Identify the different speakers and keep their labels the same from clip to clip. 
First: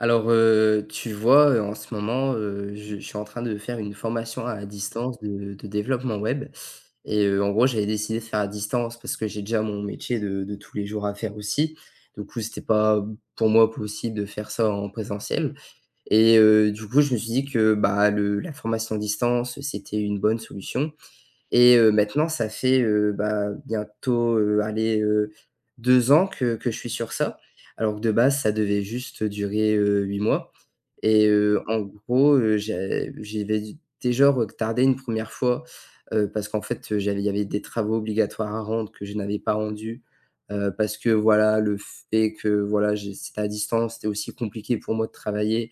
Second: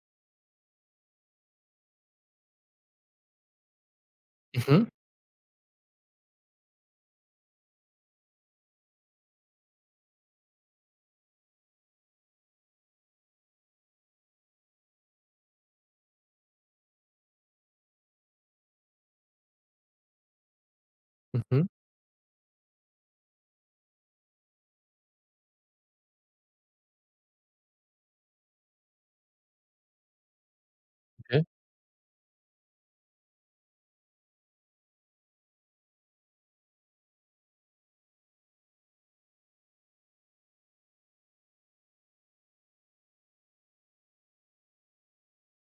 Speaker 1: Alors, tu vois, en ce moment, je suis en train de faire une formation à
Speaker 2: Mmh mh.
Speaker 1: distance de développement web. Et en gros, j'avais décidé de faire à distance parce que j'ai déjà mon métier de tous les jours à faire aussi. Du coup, c'était pas pour moi possible de faire ça en présentiel. Et du coup, je me suis dit que, bah, le la formation à distance, c'était une bonne solution.
Speaker 2: Mmh mh.
Speaker 1: Et maintenant ça fait, bah, bientôt, allez, 2 ans que je suis sur ça. Alors que de base, ça devait juste durer, 8 mois. Et
Speaker 2: OK.
Speaker 1: en gros, j'avais déjà retardé une première fois, parce qu'en fait, j'avais il y avait des travaux obligatoires à rendre que je n'avais pas rendus, parce que voilà, le fait que voilà, j'ai c'était à distance, c'était aussi compliqué pour moi de travailler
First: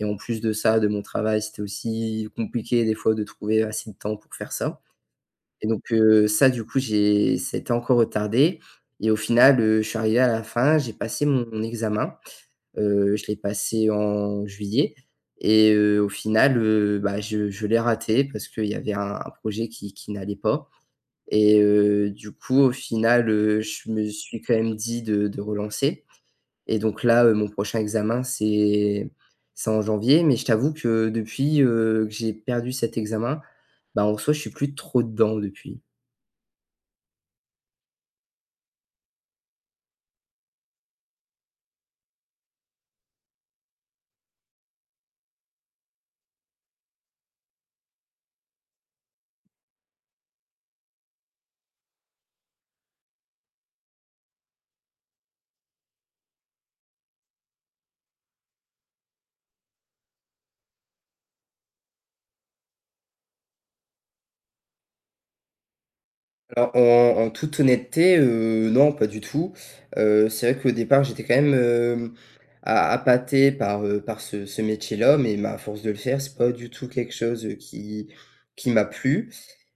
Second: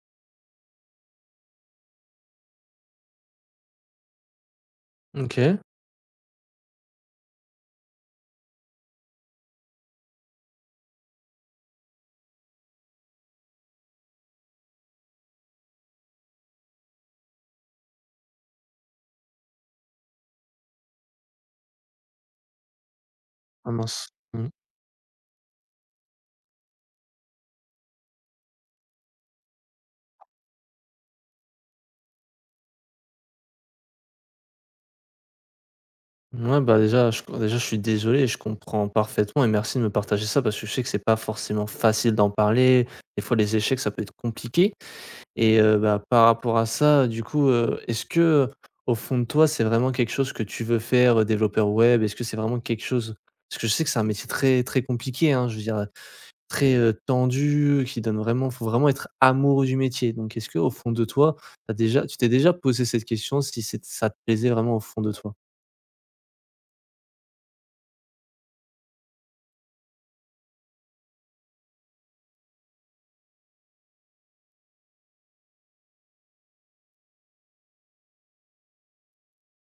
Speaker 1: et en plus de ça, de mon travail, c'était aussi compliqué des fois de trouver assez de temps pour faire ça.
Speaker 2: OK.
Speaker 1: Et donc ça du coup, j'ai ça a été encore retardé et au final, je suis arrivé à la fin, j'ai passé mon examen, je l'ai passé en juillet. Et au final, bah, je l'ai raté parce qu'il y avait un projet qui n'allait pas. Et du coup, au final,
Speaker 2: Ah
Speaker 1: je me
Speaker 2: mince.
Speaker 1: suis
Speaker 2: Mmh.
Speaker 1: quand même dit de relancer. Et donc là, mon prochain examen, c'est en janvier, mais je t'avoue que depuis, que j'ai perdu cet examen, bah, en soi, je suis plus trop dedans depuis.
Speaker 2: Ouais, bah, déjà je suis désolé et je comprends parfaitement et merci de me partager ça parce que je sais que c'est pas forcément facile d'en parler. Des fois les échecs ça peut être compliqué et bah, par rapport à ça, du coup, est-ce que, au fond de toi, c'est vraiment quelque chose que tu veux faire, développeur web? Est-ce que c'est vraiment quelque chose parce que je sais que c'est un métier très, très compliqué, hein, je veux dire, très, tendu, qui donne vraiment faut vraiment être amoureux du métier. Donc est-ce que au fond de toi, t'as déjà tu t'es déjà posé cette question si c'est ça te plaisait vraiment au fond de toi?
Speaker 1: Alors en toute honnêteté, non, pas du tout. C'est vrai qu'au départ j'étais quand même, a appâté par, par ce métier-là, mais à force de le faire, c'est pas du tout quelque chose, qui m'a plu.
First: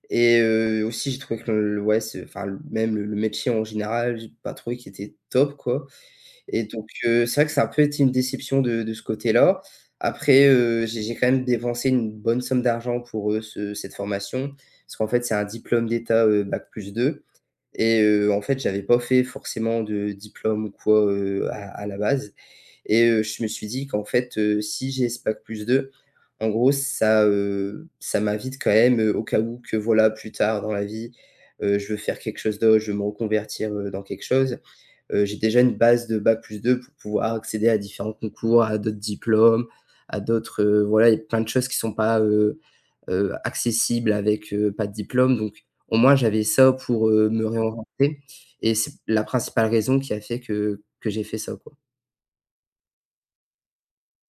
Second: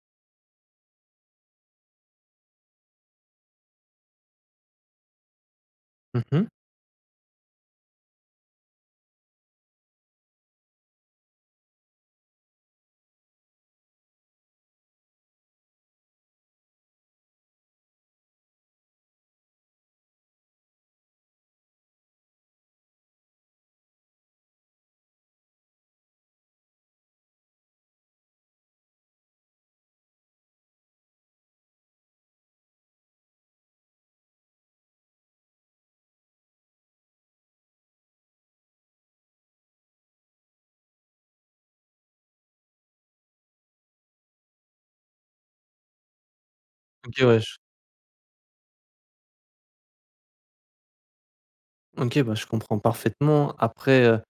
Speaker 1: Et aussi j'ai trouvé que ouais, ce enfin, le métier en général, j'ai pas trouvé qu'il était top, quoi.
Speaker 2: Mmh.
Speaker 1: Et donc c'est vrai que ça a un peu été une déception de ce côté-là. Après, j'ai quand même dépensé une bonne somme d'argent pour, ce cette formation, parce qu'en fait c'est un diplôme d'État, bac plus deux. Et en fait, j'avais pas fait forcément de diplôme ou quoi, à la base, et je me suis dit qu'en fait, si j'ai ce bac plus deux, en gros, ça m'invite quand même, au cas où, que voilà, plus tard dans la vie, je veux faire quelque chose d'autre, je veux me reconvertir, dans quelque chose. J'ai déjà une base de bac plus 2 pour pouvoir accéder à différents concours, à d'autres diplômes, à d'autres, voilà, il y a plein de choses qui sont pas, accessible avec, pas de diplôme, donc au moins j'avais ça pour,
Speaker 2: OK, ouais,
Speaker 1: me
Speaker 2: je
Speaker 1: réorienter, et c'est la principale raison qui a fait que j'ai fait ça, quoi.
Speaker 2: OK, bah, je comprends parfaitement. Après,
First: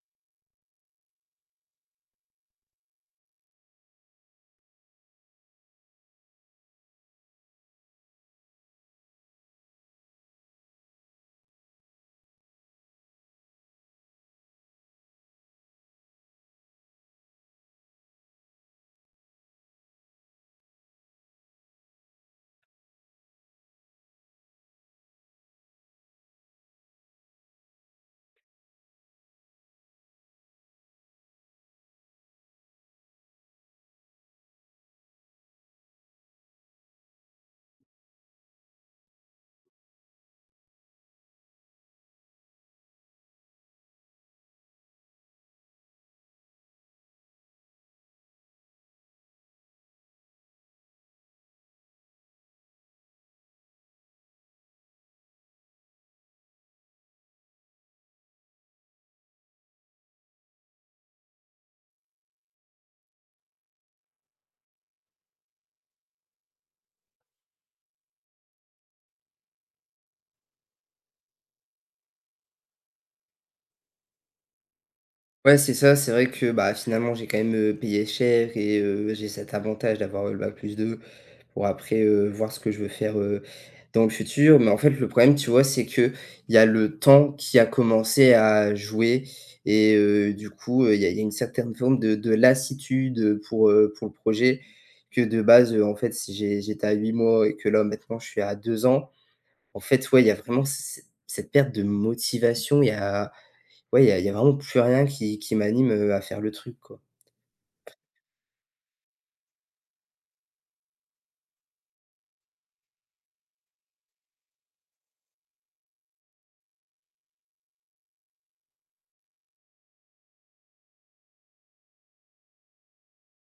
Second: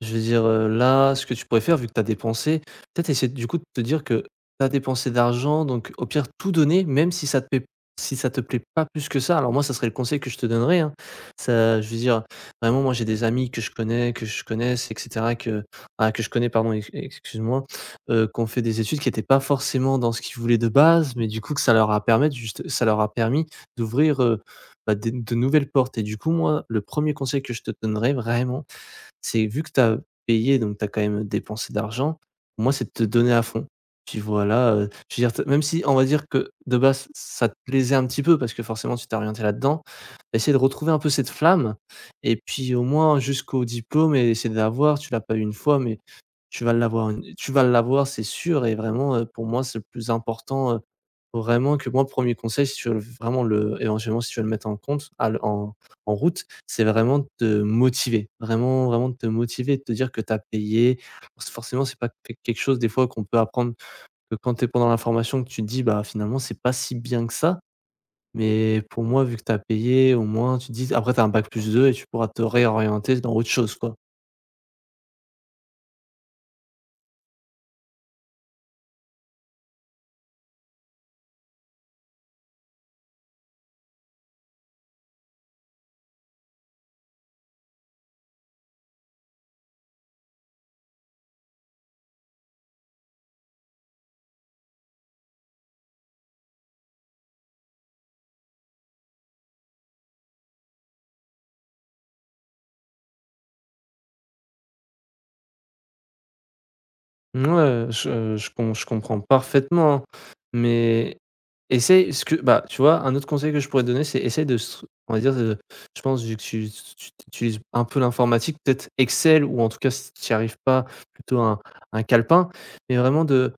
Speaker 2: je veux dire, là, ce que tu pourrais faire, vu que tu as dépensé, peut-être essayer du coup de te dire que tu as dépensé d'argent, donc au pire tout donner, même si ça te plaît si ça te plaît pas plus que ça. Alors moi, ça serait le conseil que je te donnerais, hein. Ça je veux dire, vraiment moi j'ai des amis que je connais que je connaisse et cetera que je connais pardon, ex excuse-moi, qui fait des études qui étaient pas forcément dans ce qu'ils voulaient de base, mais du coup que ça leur a permis, juste ça leur a permis d'ouvrir, bah, des de nouvelles portes et du coup moi, le premier conseil que je te donnerais vraiment, c'est vu que tu as payé, donc tu as quand même dépensé d'argent, pour moi, c'est de te donner à fond. Puis voilà, je veux dire, t même si on va dire que de base, ça te plaisait un petit peu parce que forcément tu t'es orienté là-dedans, essayer de retrouver un peu cette flamme et puis au moins jusqu'au diplôme et essayer de l'avoir. Tu l'as pas eu une fois, mais tu vas l'avoir, c'est sûr et vraiment, pour moi, c'est le plus important, vraiment que moi, 1er conseil, si tu veux vraiment le éventuellement, si tu veux le mettre en compte, à le en en route, c'est vraiment de te motiver, vraiment, vraiment de te motiver, de te dire que tu as payé. Parce que forcément, c'est pas que quelque chose des fois qu'on peut apprendre que quand tu es pendant la formation que tu te dis: «Bah, finalement, c'est pas si bien que ça», mais pour moi, vu que tu as payé, au moins tu te dis après tu as un Bac+2 et tu pourras te réorienter dans autre chose, quoi.
Speaker 1: Ouais, c'est ça, c'est vrai que, bah, finalement, j'ai quand même, payé cher, et j'ai cet avantage d'avoir, le bac plus deux pour après, voir ce que je veux faire, dans le futur. Mais en fait, le problème, tu vois, c'est que il y a le temps qui a commencé à jouer. Et du coup, il y a une certaine forme de lassitude, pour le projet, que de base, en fait, si j'étais à 8 mois et que là, maintenant, je suis à 2 ans, en fait, ouais, il y a vraiment c cette perte de motivation. Il y a Ouais, il y a vraiment plus rien qui m'anime, à faire le truc, quoi.
Speaker 2: Ouais, je comprends parfaitement, hein, mais essaye ce que bah, tu vois, un autre conseil que je pourrais te donner, c'est essaye de stru on va dire, de je pense vu que tu utilises un peu l'informatique, peut-être Excel ou en tout cas si tu n'y arrives pas, plutôt un calepin, mais vraiment de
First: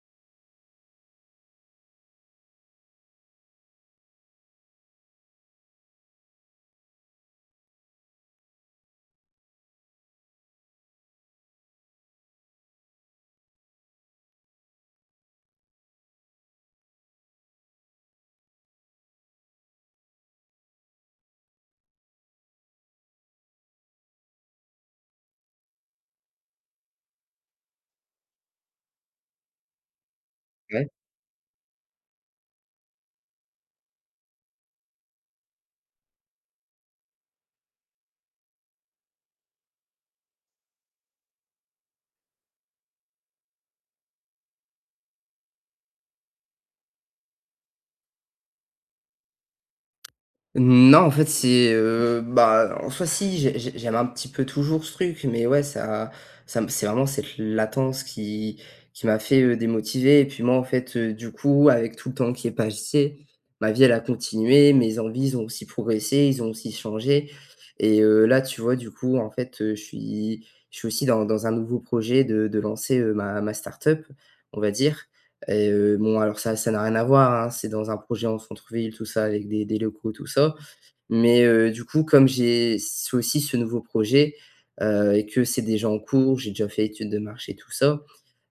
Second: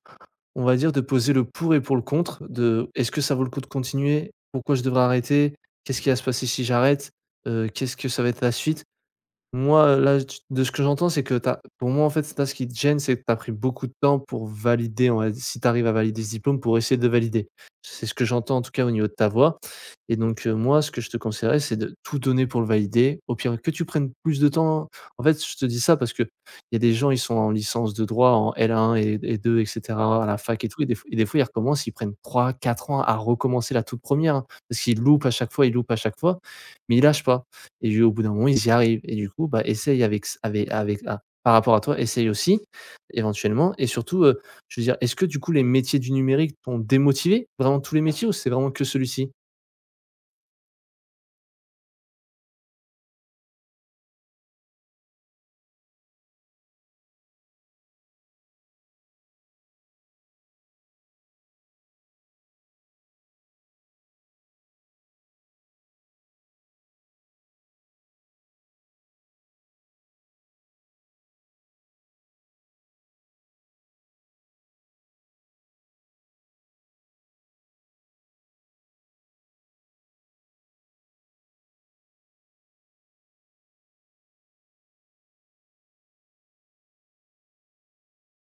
Speaker 2: on va dire de poser le pour et pour le contre de: «Est-ce que ça vaut le coup de continuer? Pourquoi je devrais arrêter? Qu'est-ce qui va se passer si j'arrête? Qu'est-ce que ça va être la suite?» Moi, là, tu de ce que j'entends, c'est que tu pour moi, en fait, là, ce qui te gêne, c'est que tu as pris beaucoup de temps pour valider, on va si tu arrives à valider ce diplôme, pour essayer de valider. C'est ce que j'entends, en tout cas, au niveau de ta voix et donc moi, ce que je te conseillerais, c'est de tout donner pour le valider. Au pire, que tu prennes plus de temps en fait, je te dis ça parce que il y a des gens, ils sont en licence de droit, en L1 et 2 et cetera, à la fac et tout et
Speaker 1: Ouais.
Speaker 2: des fois et des fois, ils recommencent, ils prennent 3, 4 ans à recommencer la toute première hein, parce qu'ils loupent à chaque fois, ils loupent à chaque fois, mais ils lâchent pas et lui, au bout d'un moment, ils y arrivent et du coup, bah, essaye avec s avec avec à par rapport à toi, essaye aussi éventuellement et surtout, je veux dire, est-ce que du coup les métiers du numérique t'ont démotivé? Vraiment tous les métiers ou c'est vraiment que celui-ci?
Speaker 1: Non, en fait, bah, en soi, si, j'aime un petit peu toujours ce truc, mais ouais, ça ça me c'est vraiment cette latence qui m'a fait, démotiver. Et puis moi, en fait, du coup, avec tout le temps qui est passé, ma vie, elle a continué, mes envies, ils ont aussi progressé, ils ont aussi changé. Et là, tu vois, du coup, en fait, je suis aussi dans un nouveau projet de lancer, ma start-up, on va dire. Et bon, alors ça n'a rien à voir, hein, c'est dans un projet en centre-ville, tout ça, avec des locaux, tout ça. Mais du coup, comme j'ai aussi ce nouveau projet, et que c'est déjà en cours, j'ai déjà fait étude de marché, tout ça.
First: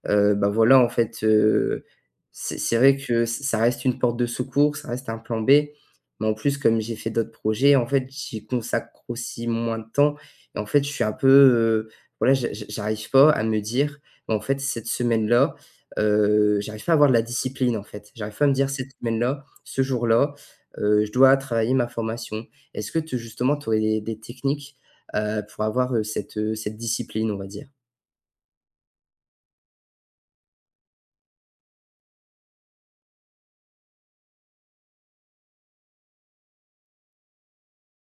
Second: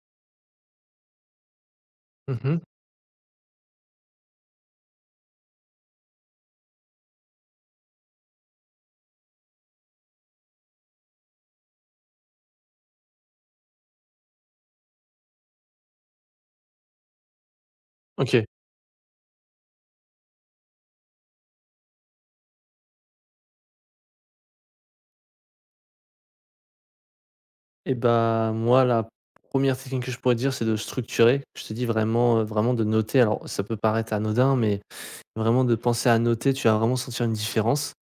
Speaker 1: Bah, voilà, en fait,
Speaker 2: Mmh.
Speaker 1: c'est vrai que ç ça reste une porte de secours, ça reste un plan B. Mais en plus, comme j'ai fait d'autres projets, en fait, j'y consacre aussi moins de temps, et en fait, je suis un peu, voilà, j'arrive pas à me dire: «Bah, en fait, cette semaine-là», j'arrive pas à avoir de la discipline, en fait. J'arrive
Speaker 2: OK.
Speaker 1: pas à me dire: «Cette semaine-là, ce jour-là, je dois travailler ma formation». Est-ce que te justement, tu aurais des techniques, pour avoir, cette discipline, on va dire?
Speaker 2: Et bah, moi, la première technique que je pourrais te dire, c'est de structurer. Je te dis vraiment, vraiment de noter. Alors ça peut paraître anodin, mais vraiment de penser à noter, tu vas vraiment sentir une différence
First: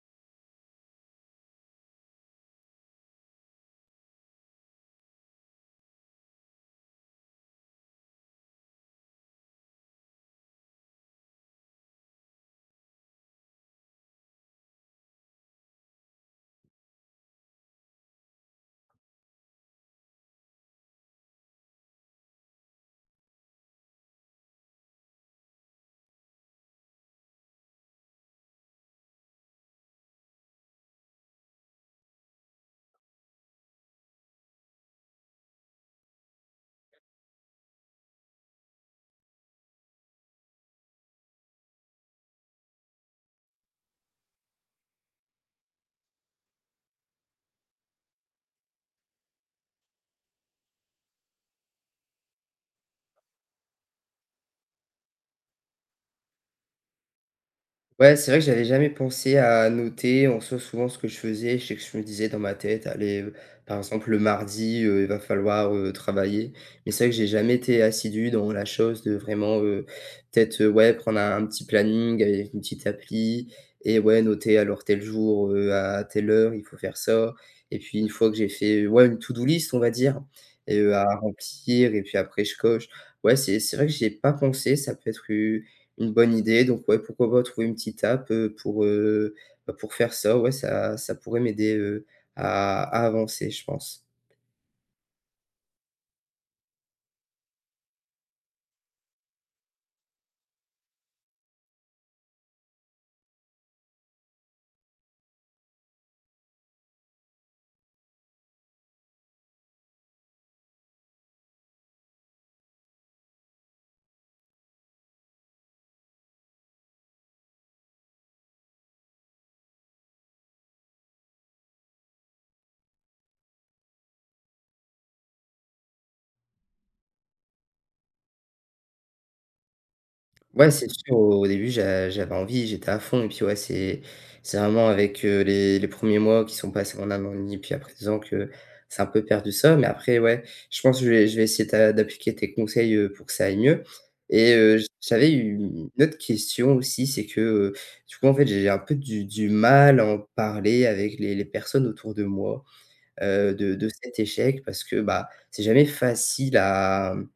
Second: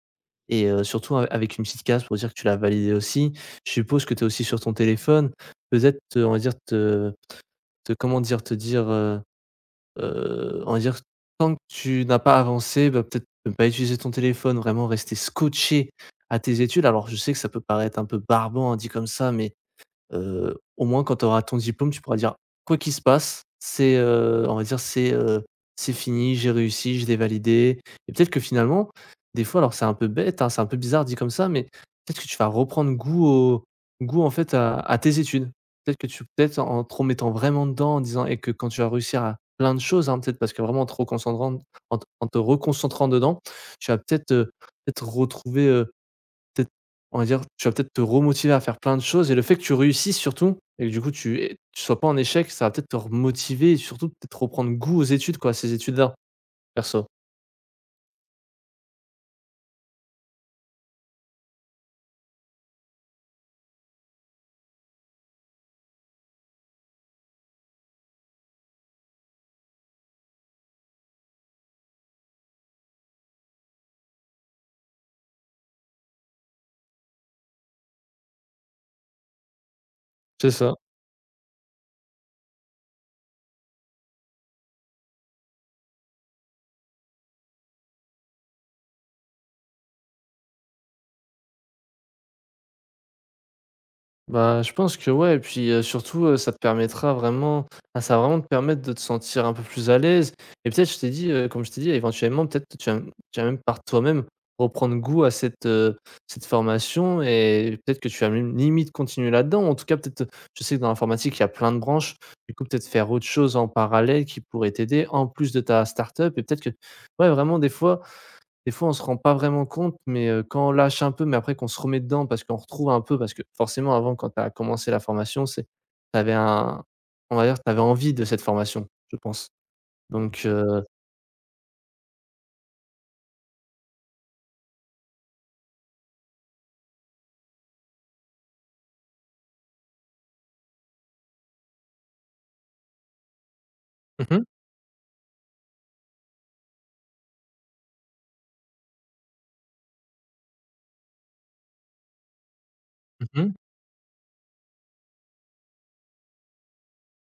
Speaker 2: et surtout a avec une petite case pour dire que tu l'as validé aussi. Je suppose que tu es aussi sur ton téléphone, peut-être, on va dire te comment dire? Te dire, on va dire, tant que tu n'as pas avancé, bah, peut-être ne pas utiliser ton téléphone, vraiment rester scotché à tes études. Alors je sais que ça peut paraître un peu barbant, hein, dit comme ça, mais au moins quand tu auras ton diplôme, tu pourras dire: «Quoi qu'il se passe, c'est, on va dire, c'est fini, j'ai réussi, je l'ai validé» et peut-être que finalement, des fois, alors c'est un peu bête, hein, c'est un peu bizarre dit comme ça, mais peut-être que tu vas reprendre goût au goût en fait à tes études. Peut-être que tu peut-être en te remettant vraiment dedans, en disant et que quand tu vas réussir à plein de choses, hein, peut-être parce que vraiment en te reconcentrant dedans, tu vas peut-être, peut-être retrouver, peut-être, on va dire, tu vas peut-être te remotiver à faire plein de choses et le fait que tu réussisses surtout et que du coup tu é sois pas en échec, ça va peut-être te remotiver et surtout peut-être reprendre goût aux études quoi, à ces études-là, perso.
Speaker 1: Ouais, c'est vrai que j'avais jamais pensé à noter. En soi, souvent, ce que je faisais, je sais que je me disais dans ma tête, allez, par exemple, le mardi, il va falloir, travailler. Mais c'est vrai que j'ai jamais été assidu dans la chose de vraiment, peut-être, ouais, prendre un petit planning avec une petite appli et, ouais, noter, alors tel jour, à telle heure, il faut faire ça. Et puis une fois que j'ai fait, ouais, une to-do list, on va dire,
Speaker 2: C'est ça.
Speaker 1: et à remplir, et puis après je coche. Ouais, c'est vrai que j'ai pas pensé, ça peut être u une bonne idée. Donc, ouais, pourquoi pas trouver une petite app, pour, bah, pour faire ça. Ouais, ça pourrait m'aider, à avancer, je pense.
Speaker 2: Bah, je pense que ouais et puis, surtout, ça te permettra vraiment enfin, ça va vraiment te permettre de te sentir un peu plus à l'aise et peut-être, comme je t'ai dit, éventuellement, peut-être que tu vas même par toi-même reprendre goût à cette formation et peut-être que tu vas même limite continuer là-dedans. En tout cas, peut-être, je sais que dans l'informatique, il y a plein de branches. Du coup, peut-être faire autre chose en parallèle qui pourrait t'aider en plus de ta start-up et peut-être que ouais, vraiment des fois, on se rend pas vraiment compte, mais quand on lâche un peu, mais après qu'on se remet dedans parce qu'on retrouve un peu parce que forcément avant quand tu as commencé la formation, c'est t'avais un on va dire, t'avais envie de cette formation, je pense. Donc
Speaker 1: Ouais,
Speaker 2: heu
Speaker 1: c'est sûr, au début, j'avais envie, j'étais à fond, et puis, ouais, c'est vraiment avec, les premiers mois qui sont passés en 1 et puis après 2 ans que c'est un peu perdu, ça. Mais après, ouais, je pense que je vais essayer d'appliquer tes conseils, pour que ça aille mieux.
Speaker 2: Mmh mh.
Speaker 1: Et j'avais eu une autre question aussi, c'est que, du coup, en fait, j'ai un peu du mal à en parler avec les personnes autour de moi,
Speaker 2: Mmh.
Speaker 1: de cet échec, parce que, bah, c'est jamais facile à,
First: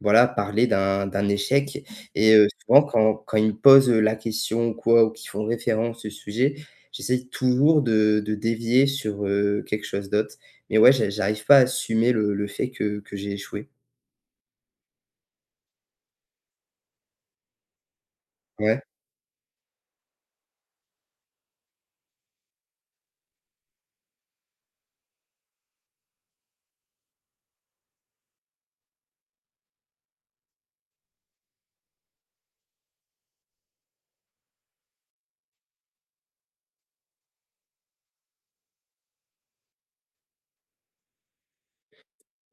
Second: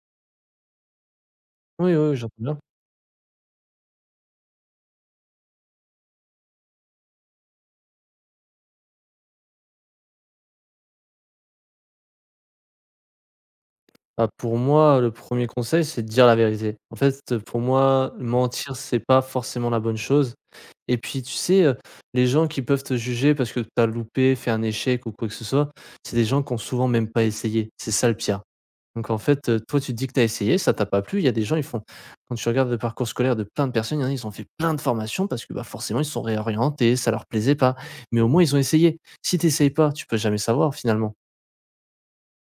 Speaker 1: voilà, parler d'un échec.
Speaker 2: Oui, oui, oui, j'entends
Speaker 1: Et
Speaker 2: bien.
Speaker 1: souvent, quand ils me posent la question ou quoi, ou qu'ils font référence au sujet, j'essaie toujours de dévier sur, quelque chose d'autre, mais ouais, j'arrive pas à assumer le fait que j'ai échoué.
Speaker 2: Bah, pour moi, le premier conseil, c'est de dire la vérité. En fait, pour moi, mentir,
Speaker 1: Ouais.
Speaker 2: c'est pas forcément la bonne chose et puis tu sais, les gens qui peuvent te juger parce que tu as loupé, fait un échec ou quoi que ce soit, c'est des gens qui ont souvent même pas essayé. C'est ça le pire. Donc en fait, toi, tu te dis que tu as essayé, ça t'a pas plu. Il y a des gens, ils font quand tu regardes le parcours scolaire de plein de personnes, il y en a, ils ont fait plein de formations parce que, bah, forcément, ils se sont réorientés, ça leur plaisait pas. Mais au moins, ils ont essayé. Si tu pas, tu peux jamais savoir finalement.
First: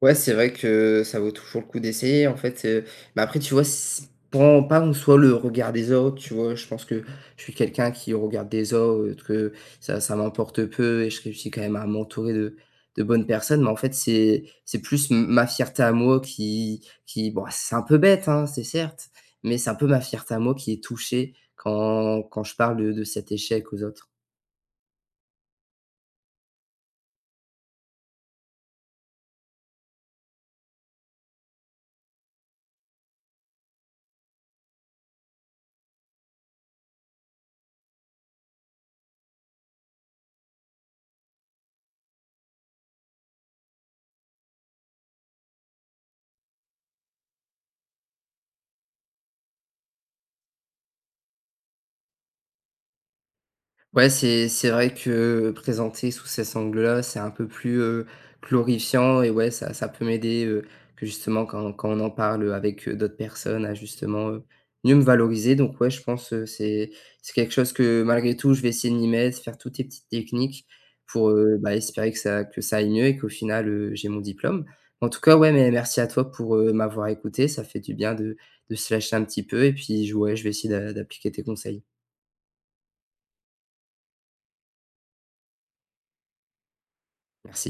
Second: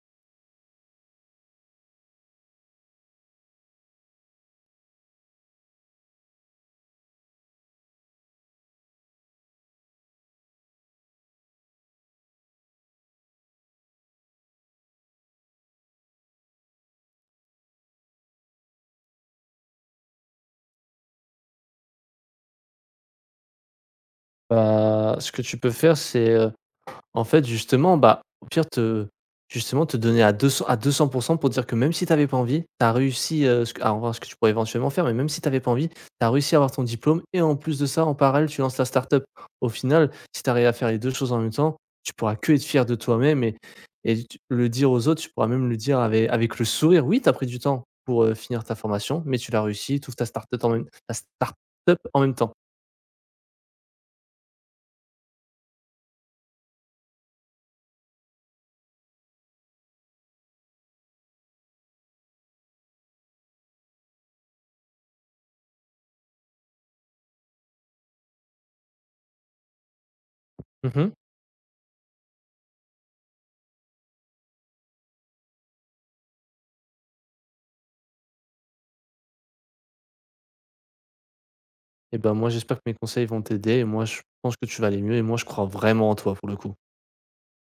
Speaker 1: Ouais, c'est vrai que ça vaut toujours le coup d'essayer, en fait, mais après, tu vois, c prends pas en soi le regard des autres, tu vois? Je pense que je suis quelqu'un qui regarde des autres, que ça m'emporte peu, et je réussis quand même à m'entourer de bonnes personnes, mais en fait c'est plus m ma fierté à moi qui, bon, c'est un peu bête, hein, c'est certes, mais c'est un peu ma fierté à moi qui est touchée quand je parle de cet échec aux autres.
Speaker 2: Bah, ce que tu peux faire, c'est, en fait, justement, bah, au pire te justement te donner à 200% pour dire que même si tu avais pas envie, tu as réussi, ce que alors voir ce que tu pourrais éventuellement faire, mais même si tu avais pas envie, tu as réussi à avoir ton diplôme et en plus de ça, en parallèle, tu lances ta startup. Au final, si tu arrives à faire les 2 choses en même temps, tu pourras que être fier de toi-même et tu le dire aux autres, tu pourras même le dire avec le sourire. Oui, tu as pris du temps pour, finir ta formation, mais tu l'as réussi, tu ouvres ta startup en même ta start-up en même temps.
Speaker 1: Ouais, c'est vrai que présenter sous ces angles là c'est un peu plus, glorifiant, et, ouais, ça peut m'aider, que justement, quand on en parle avec, d'autres personnes, à justement, mieux me valoriser. Donc, ouais, je pense, c'est quelque chose que, malgré tout, je vais essayer de m'y mettre, faire toutes les petites techniques
Speaker 2: Mmh.
Speaker 1: pour, bah, espérer que ça aille mieux et qu'au final, j'ai mon diplôme. En tout cas, ouais, mais merci à toi pour, m'avoir écouté, ça fait du bien de se lâcher un petit peu, et puis je ouais, je vais essayer d'appliquer tes conseils.
Speaker 2: Eh ben, moi, j'espère que mes conseils vont t'aider et moi, je pense que tu vas aller mieux et moi, je crois vraiment en toi, pour le coup.
Speaker 1: Merci.